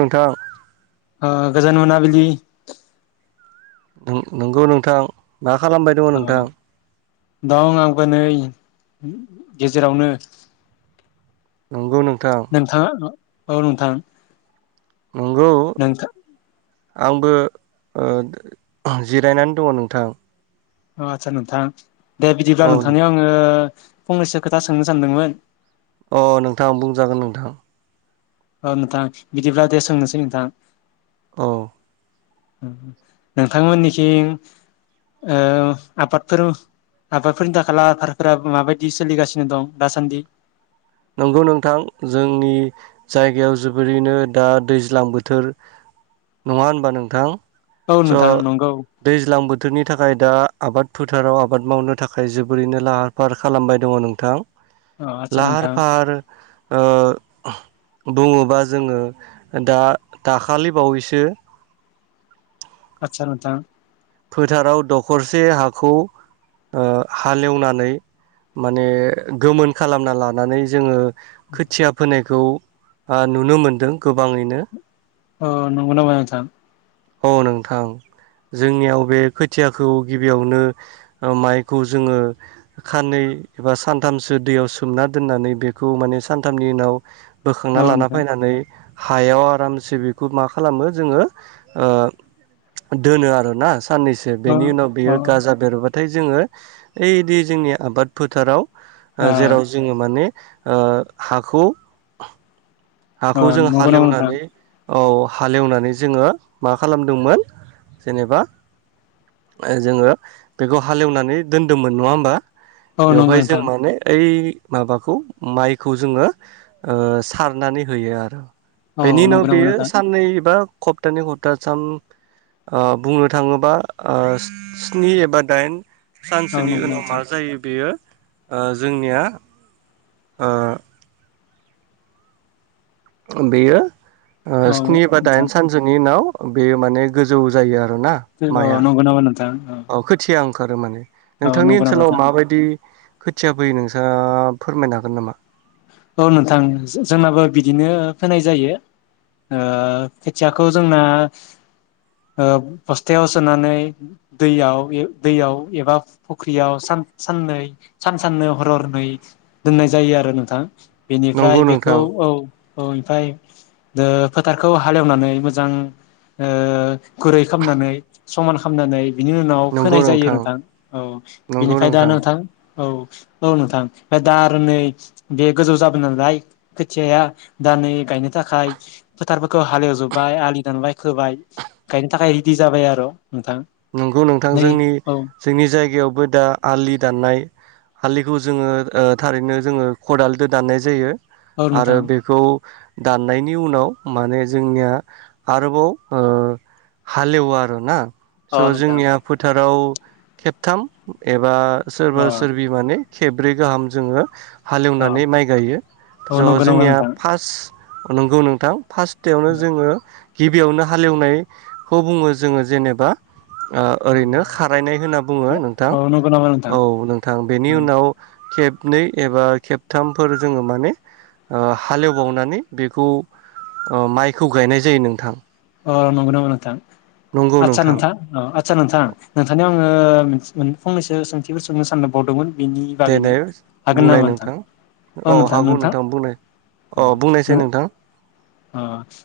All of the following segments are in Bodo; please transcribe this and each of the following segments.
नोंथां ओ गोजोन मोनाबिलि नों नोंगौ नोंथां। मा खालामबाय दङ ओ नोंथां? दं आंबो नै गेजेरावनो नंगौ नोंथां। नोंथाङा औ नोंथां। नंगौ नोंथा आंबो ओ जिरायनानै दङ नोंथां। अ आथसा नोंथां। दे बिदिब्ला औ नोंथांनियाव आङो फंनैसो खोथा सोंनो सानदोंमोन। अ नोंथां बुंजागोन नोंथां। ओ नोंथां बिदिब्ला दे सोंनोसै नोंथां। औ। उम नोंथांमोननिथिं ओ आबादफोर आबादफोरनि थाखाय लाहार फाहारफोरा माबायदि सोलिगासिनो दं दासान्दि। नंगौ नोंथां जोंनि जायगायाव जोबोरैनो दा दैज्लां बोथोर नङा होनबा नोंथां। औ स नोंथां नंगौ दैज्लां बोथ थोरनि थाखाय दा आबाद फोथाराव आबाद मावनो थाखाय जोबोरैनो लाहार फाहार खालामबाय दङ नोंथां। अ आथसा लाहार नोंथां। फाहार आरो ओ बुङोबा जोङो दा दाखालि बावैसो आथसा नोंथां। फोथाराव दखरसे हाखौ ओ हालेवनानै माने गोमोन खालामना लानानै जोङो खोथिया फोनाय खौ ओ नुनो मोनदों गोबाङैनो। औ नंगौ नामा नोंथां। औ नोंथां। जोंनियाव बे खोथियाखौ गिबियावनो ओ माइखौ जोङो खानै एबा सानथामसो दैयाव सोमना दोननानै बेखौ माने सानथामनि उनाव। औ बोखांना लाना नोंथां फायनानै हायाव आरामसे बेखौ मा खालामो जोङो ओ दोनो आरो। ना साननैसो अ बेनि उनाव बियो गाजा बेरबा थाय जोङो ओइदि जोंनि आबाद फोथाराव अ ओ जेराव जोङो माने ओ हाखौ अ हाखौ जों नंगौ नामा नोंथां हालेवनानै औ हालेवनानै जोङो मा खालामदोंमोन जेनेबा ओ जोङो बेखौ हालेवनानै दोन्दोंमोन नङा होमबा। औ नंगौ बेवहाय जों नोंथां माने ओइ माबाखौ मायखौ जोङो ओ सार नानै होयो आरो। औ बेनि उनाव नंगौ नामा बेयो नोंथां साननै बा खप्थानि खप्थाथाम ओ बुंनो थाङोबा ओ स्नि एबा दाइन औ सानसोनि नंगौ नामा उनाव मा नोंथां जायो बेयो ओ जोंनिया ओ बेयो ओ औ स्नि बा नोंथां दाइन सानसोनि उनाव औ बेयो माने गोजौ जायो आरो नोंगौ नामा नोंथां? औ। ओंखारो माने औ नोंथांनि नंगौ नामा ओनसोलाव नोंथां माबायदि खोथिया फोयो नोंस्रा फोरमायनो हागोन नामा औ नोंथां जो जोंनाबो बिदिनो फोनाय जायो ओ खोथियाखौ जोंना ओ बस्थायाव सोनानै दैयाव ए दैयाव एबा फुख्रियाव सान साननै सान साननै हर हरनै दोननाय जायो आरो नों थां नंगौ बेनिफ्राय बेखौ नोंथां औ औ ओमफ्राय दा फोथारखौ हालेवनानै मोजां ओ गुरै खालामनानै समान खालामनानै बिनि उनाव फोनाय जायो नोंथां औ बिनिफ्राय दा नोंथां औ औ नोंथां ओमफ्राय दा आरो नै बे गोजौ जाबाय नालाय खोथियाया दा नै गायनो थाखाय फोथारफोरखौ हालेवजोबबाय आलि दानबाय खोबाय गायनो थाखाय रेदि जाबाय आरो नोंथां नंगौ नोंथां नै जोंनि औ जोंनि जायगायाव बो दा आलि दाननाय आलिखौ जोङो ओ थारैनो जोङो खदालजों दाननाय जायो औ आरो नोंथां बेखौ दाननायनि उनाव माने जोंनिया आरोबाव ओ हालेवो आरोना अ स नोंथां जोंनिया फोथाराव खेबथाम एबा अ सोरबा सोरबि माने खेबब्रै गाहाम जोङो अ हालेवनानै माइ गायो औ ज नंगौ नामा जोंनिया नोंथां फास्ट अ नंगौ नोंथां फास्ट थायावनो जोङो गिबियावनो हालेवनायखौ बुङो जोङो जेनेबा ओ ओरैनो खारायनाय होनना बुङो नोंथां औ नंगौ नामा नोंथां औ नोंथां बेनि उनाव खेब नै एबा खेबथामफोर जोङो माने ओ हालेवबावनानै बेखौ ओ माइखौ गायनाय जायो नोंथां। अ नोंगौ नामा नोंथां आदसा नोंथां औ आदसा नोंथां नोंथांनियाव आङो मोन फंनैसो सोंथिफोर सोंनो सानबावदोंमोन बेनि बागैनो देनाय हागोन नामा नोंथां अ औ नोंथां नोंथां हागौ नोंथां बुंनाय अ बुंनायसै ओ नोंथां अ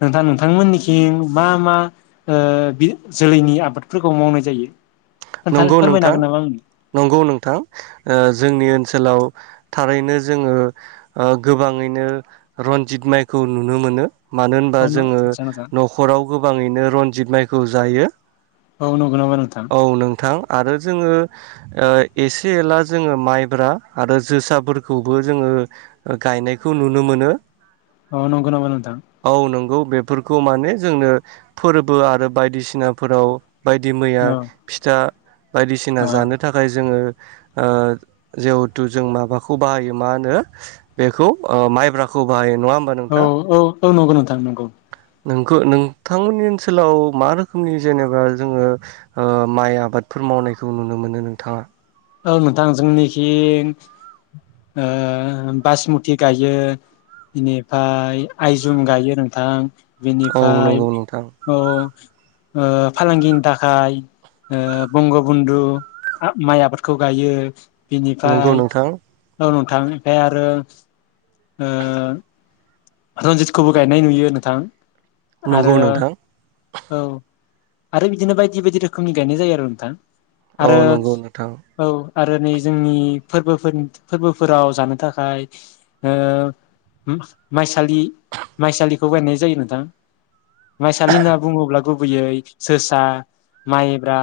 नोंथां नोंथां मोननि थिं मा मा ओ बि जोलैनि आबादफोरखौ मावनाय जायो खोन्थानो नंगौ फोरमायनो नोंथां हागोन नामा आंनो नंगौ नोंथां ओ जोंनि ओन सोलाव थारैनो जोङो ओ गोबाङैनो रन्जित माइखौ नुनो मोनो मानो होनबा औ न जोङो आदसा नोंथां नखराव गोबाङैनो रनजित माइ खौ जायो औ न औ नोंथां आरो जोङो ओ एसे एला जोङो माइब्रा आरो जोसाफोरखौबो जोङो गायनायखौ नुनो मोनो अ नंगौ नामा नोंथां? औ नंगौ बेफोरखौ माने जोंनो फोरबो आरो बायदिसिनाफोराव बायदि मैया औ फिथा बायदिसिना जानो थाखाय जोङो ओ जिहेथु जों माबाखौ बाहायो मा होनो बेखौ ओ माइब्राखौ बाहायो नङा होमबा औ नोंथां औ औ नंगौ नोंथां नंगौ नोंखो नोंथांमोननि ओनसोलाव मा रोखोमनि जेनेबा जोङो ओ माइ आबादफोर मावनायखौ नुनो मोनो नोंथाङा औ नोंथां जोंनिखि ओ बासमुति गायो बेनिफ्राय आइजुम गायो नोंथां औ बेनिफाय नंगौ नोंथां औ औ ओ फालांगिनि थाखाय ओ बंग बन्धु माइ आबाद खौ गायो। नंगौ बिनिफ्राय नोंथां थांनिफ्राय आरो ओ रन्जितखौबो गायनाय नुयो नोंथां आरो नंगौ नोंथां औ आरो बिदिनो बायदि बायदि रोखोमनि गायनाय जायो आरो नोंथां औ आरो नंगौ नोंथां औ आरो नै जोंनि फोरबोफोरनि फोरबोफोराव जानो थाखाय ओ होम माइसालि माइसालिखौ गायनाय जायो नोंथां माइसालि होनना बुङोब्ला गुबैयै जोसा माइ ब्रा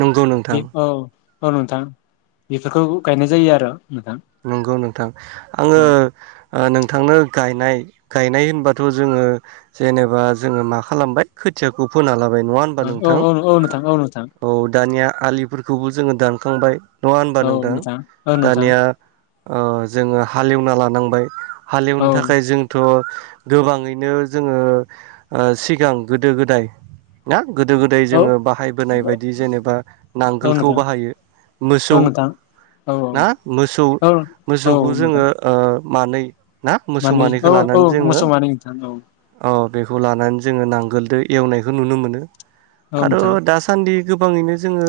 नंगौ बे नोंथां औ औ नोंथां बेफोरखौ गायनाय जायो आरो नोंथां नंगौ नोंथां आङो औ ओ नोंथांनो गायनाय गायनाय होनबाथ' जोङो जेनेबा जोङो मा खालामबाय खोथियाखौ फोना लाबाय नङा होमबा औ नोंथां औ औ नोंथां औ नोंथां औ दानिया आलि फोरखौबो जोङो दानखांबाय नङा होनबा औ नोंथां औ नोंथां दानिया ओ जोङो हालेवना लानांबाय हालेवनो औ थाखाय जोंथ' गोबाङैनो जोङो ओ सिगां गोदो गोदाय ना गोदो गोदाय औ जोङो बाहायबोनाय बायदि जेनेबा औ नांगोलखौ नोंथां बाहायो मोसौ औ नोंथां औ औ ना मो औ मोसौखौ जोङो ओ ओ मानै ना मोसौ मानैखौ औ लानानै जोङो मोसौ मानै नोंथां औ। अ बेखौ लानानै जोङो नांगोलदो एवनायखौ नुनो मोनो। औ आरो नोंथां दासान्दि गोबाङैनो जोङो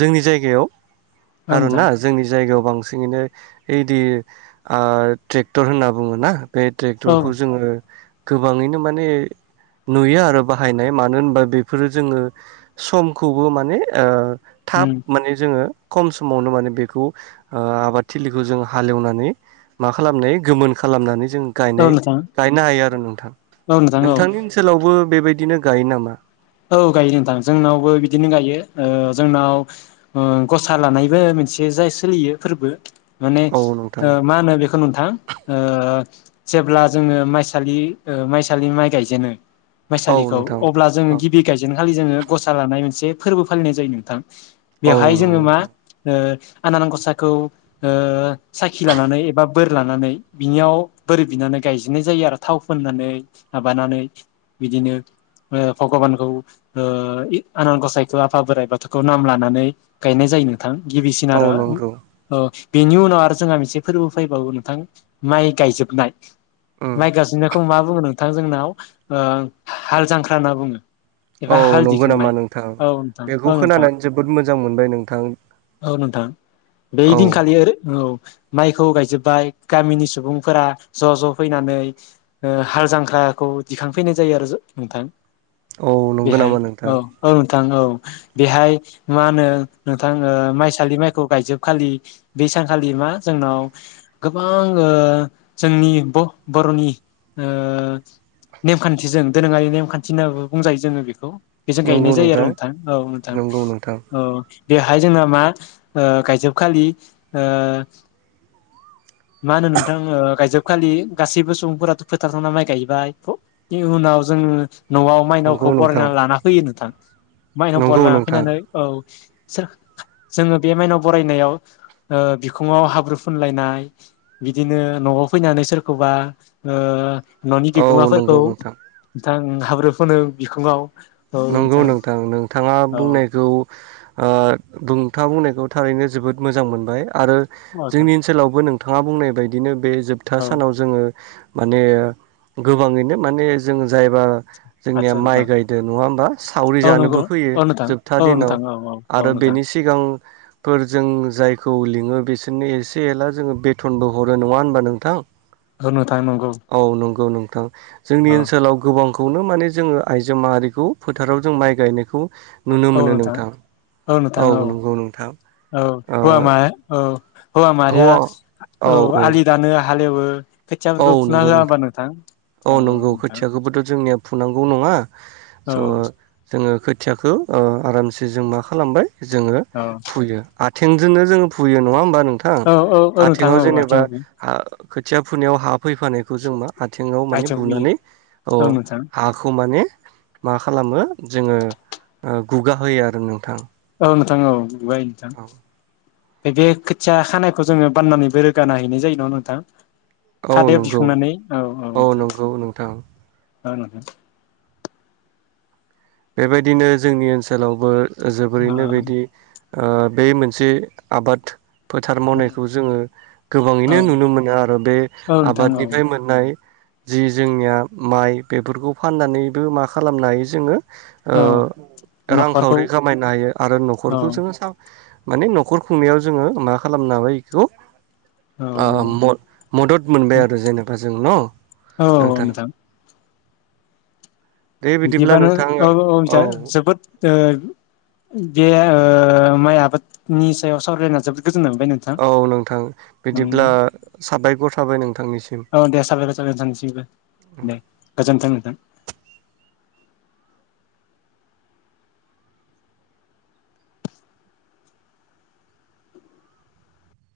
जोंनि जायगायाव औ नोंथां आरोना जोंनि जायगायाव सिङैनो ओइदि आ ट्रेक्टर होनना बुङो ना बे औ ट्रेक्टरखौ जोङो गोबाङैनो माने नुयो आरो बाहायनाय मानो होनबा बेफोरो जोङो समखौबो माने ओ थाब उम माने जोङो खम समावनो माने बेखौ ओ आबाद थिलिखौ जों हालेवनानै मा खालामनाय गोमोन खालामनानै जों औ गायनाय नोंथां गायनो हायो आरो नोंथां। औ नोंथां औ नोंथांनि ओनसोलावबो बेबायदिनो गायो नामा? औ गायो नोंथां जोंनावबो बिदिनो गायो। ओ जोंनाव ओ गसा लानायबो मोनसे जाय सोलियो फोरबो माने औ नोंथां ओ मा होनो बेखौ नोंथां ओ जेब्ला जोङो माइसालि ओ माइसालि माइ गायजेनो औ माइसालिखौ नोंथां अब्ला जोङो औ गिब खालि जोङो गसा लानाय मोनसे फोरबो फालिनाय जायो नोंथां। औ बेवहाय नंगौ जोङो मा नोंथां ओ आनान गसाइखौ ओ साखि लानानै एबा बोर लानानै बिनियाव बोर बिनानै गायजेननाय जायो आरो थाव फोननानै माबानानै बिदिनो ओ भगबान औ ओ इ आनान गसाइखो आफा बोराइ बाथौखौ नाम लानानै गायनाय जायो नोंथां गिबिसिन औ आरो उम नंगौ ओ बेनि उनाव आरो जोंहा मोनसे फोरबो फैबावो नोंथां माइ गायजोबनाय। उम माइ गायजोबनायखौ मा बुङो नोंथां जोंनाव? ओ हा-हाल जांख्रा होनना बुङो। एबा औ हाल नंगौ नामा दिखांनाय नोंथां? औ नोंथां औ बेखौ नोंथां खोनानानै जोबोद मो जां मोनबाय नोंथां। औ नोंथां। बे औ दिनखालि आरो औ माइखौ गायजोबबाय गामिनि सुबुंफोरा ज' ज' फैनानै ओ हाल जांख्राखौ दिखांफैनाय जायो आरो जो नोंथां। औ नंगौ नामा नोंथां? थां औ बेहाय मा होनो नोंथां ओ माइसालि माइखौ गायजोबखालि बे सानखालि मा जोंनाव गोबां ओ जोंनि ब-बर'नि ओ नेमखान्थिजों दोरोङारि नेमखान्थि नांगौ बुंजायो जोङो बेखौ। बेजों गायनाय जायो आरो नोंथां औ नोंथां नंगौ नोंथां औ हाय जोंना मा ओ गायजोबखालि ओ मा होनो नोंथां ओ गायजोब खालि गासैबो सुबुंफोराथ' फोथाराव [unintelligible] माइ गायहैबाय बिनि उनाव जोङो न'आव नंगौ माइनावखौ नोंथां बरायना लाना फैयो नोंथां। माइनाव नंगौ बरायला नोंथां हाबफैनानै औ सोर जोङो बे माइनाव बरायनायाव ओ बिखुङाव हाब्रु फुनलायनाय बिदिनो न'आव फैनानै सोरखौबा ओ न'नि औ नंगौ बिगोमाफोरखौ नोंथां थां हाब्रु फुनो बिखुङाव। नंगौ नोंथां नोंथाङा औ बुंनायखौ ओ बुंथाङा थारैनो जोबोद मोजां मोनबाय। आरो नोंथां जोंनि ओनसोलावबो नों थाङा बुंनाय बायदिनो बे जोबथा औ सानाव जोङो माने गोबाङैनो माने जों जायबा जोंनिया आदसा माइ नोंथां गायदो नङा सावरि औ नंगौ जानोबो फैयो औ नोंथां जोबथा औ दिनाव नोंथां औ औ औ आरो नोंथां बेनि सिगां फोर जों जायखौ लिङो बिसोरनो एसे एला जोङो बेथनबो हरो नङा होनबा नोंथां। गौ नोंथां नंगौ। नंगौ औ नोंथां जोंनि औ ओनसोलाव गोबांख खौनो माने जोङो आइजो माहारिखौ फोथाराव जों माइ गायनायखौ नुनो औ मोनो नोंथां औ नोंथां औ नंगौ नोंथां औ ओ हुवा माहा औ हौवा माहारिया औ आलि दाननो हालेवो औ खोथियाफोरखौ फुना नंगौ होआ होमबा नोंथां? औ नंगौ खोथियाखौबोथ' जोंनिया फुनांगौ नङा औ स' जोङो खोथियाखौ आराम से जों मा खालामबाय जोङो औ फुयो आ थेंजोंनो जोङो फुयो नङा होनबा। नोंथां औ औ नोंथां आथेङाव औ जेनेबा आथिङाव खोथिया फुनायाव हा फैफानायखौ जों मा आ थिङाव माने आथिङाव बुयो बुनानै अ औ नोंथां हाखौ माने मा खालामो जोङो गुगा होयो आरो नोंथां औ नोंथां औ [unintelligible] बे खोथिया खानायखौ जोङो बाननानैबो रोगाना हैनाय जायो न नोंथां औ खादायाव नंगौ दिखांनानै औ नोंथां नंगौ नोंथां [unintelligible] बेबायदिनो जोंनि ओनसोलावबो औ जोबोरैनो बिदि ओ बे मोनसे आबाद फोथार मावनायखौ औ जोङो गोबाङैनो नुनो मोनो आरो बे औ नोंथां औ आबादनिफ्राय मोननाय जि जोंनिया माइ बेफोरखौ फाननानैबो मा खालामनो हायो जोङो। ओ औ न'खरखौ रांखावरि खामायनो हायो आरो औ नखरखौ जोङो। माने नखर खुंनायाव जोङो मा खालामनो हाबाय बेखौ। औ ओ मदद मोनबाय आरो जेनेबा जों न नोंथां। दे बिदिब्ला बिदिबानो नोंथां औ औ जा जोबोद [unintelligible] बे आङो माइ आबादनि सायाव सावरायना जोब औ नोंथां बिदिब्ला साबायखर थाबाय नोंथांनिसिम औ दे साबायखर थाबाय नोंथांनिसिमबो औ। दे गोजोन्थों नोंथां।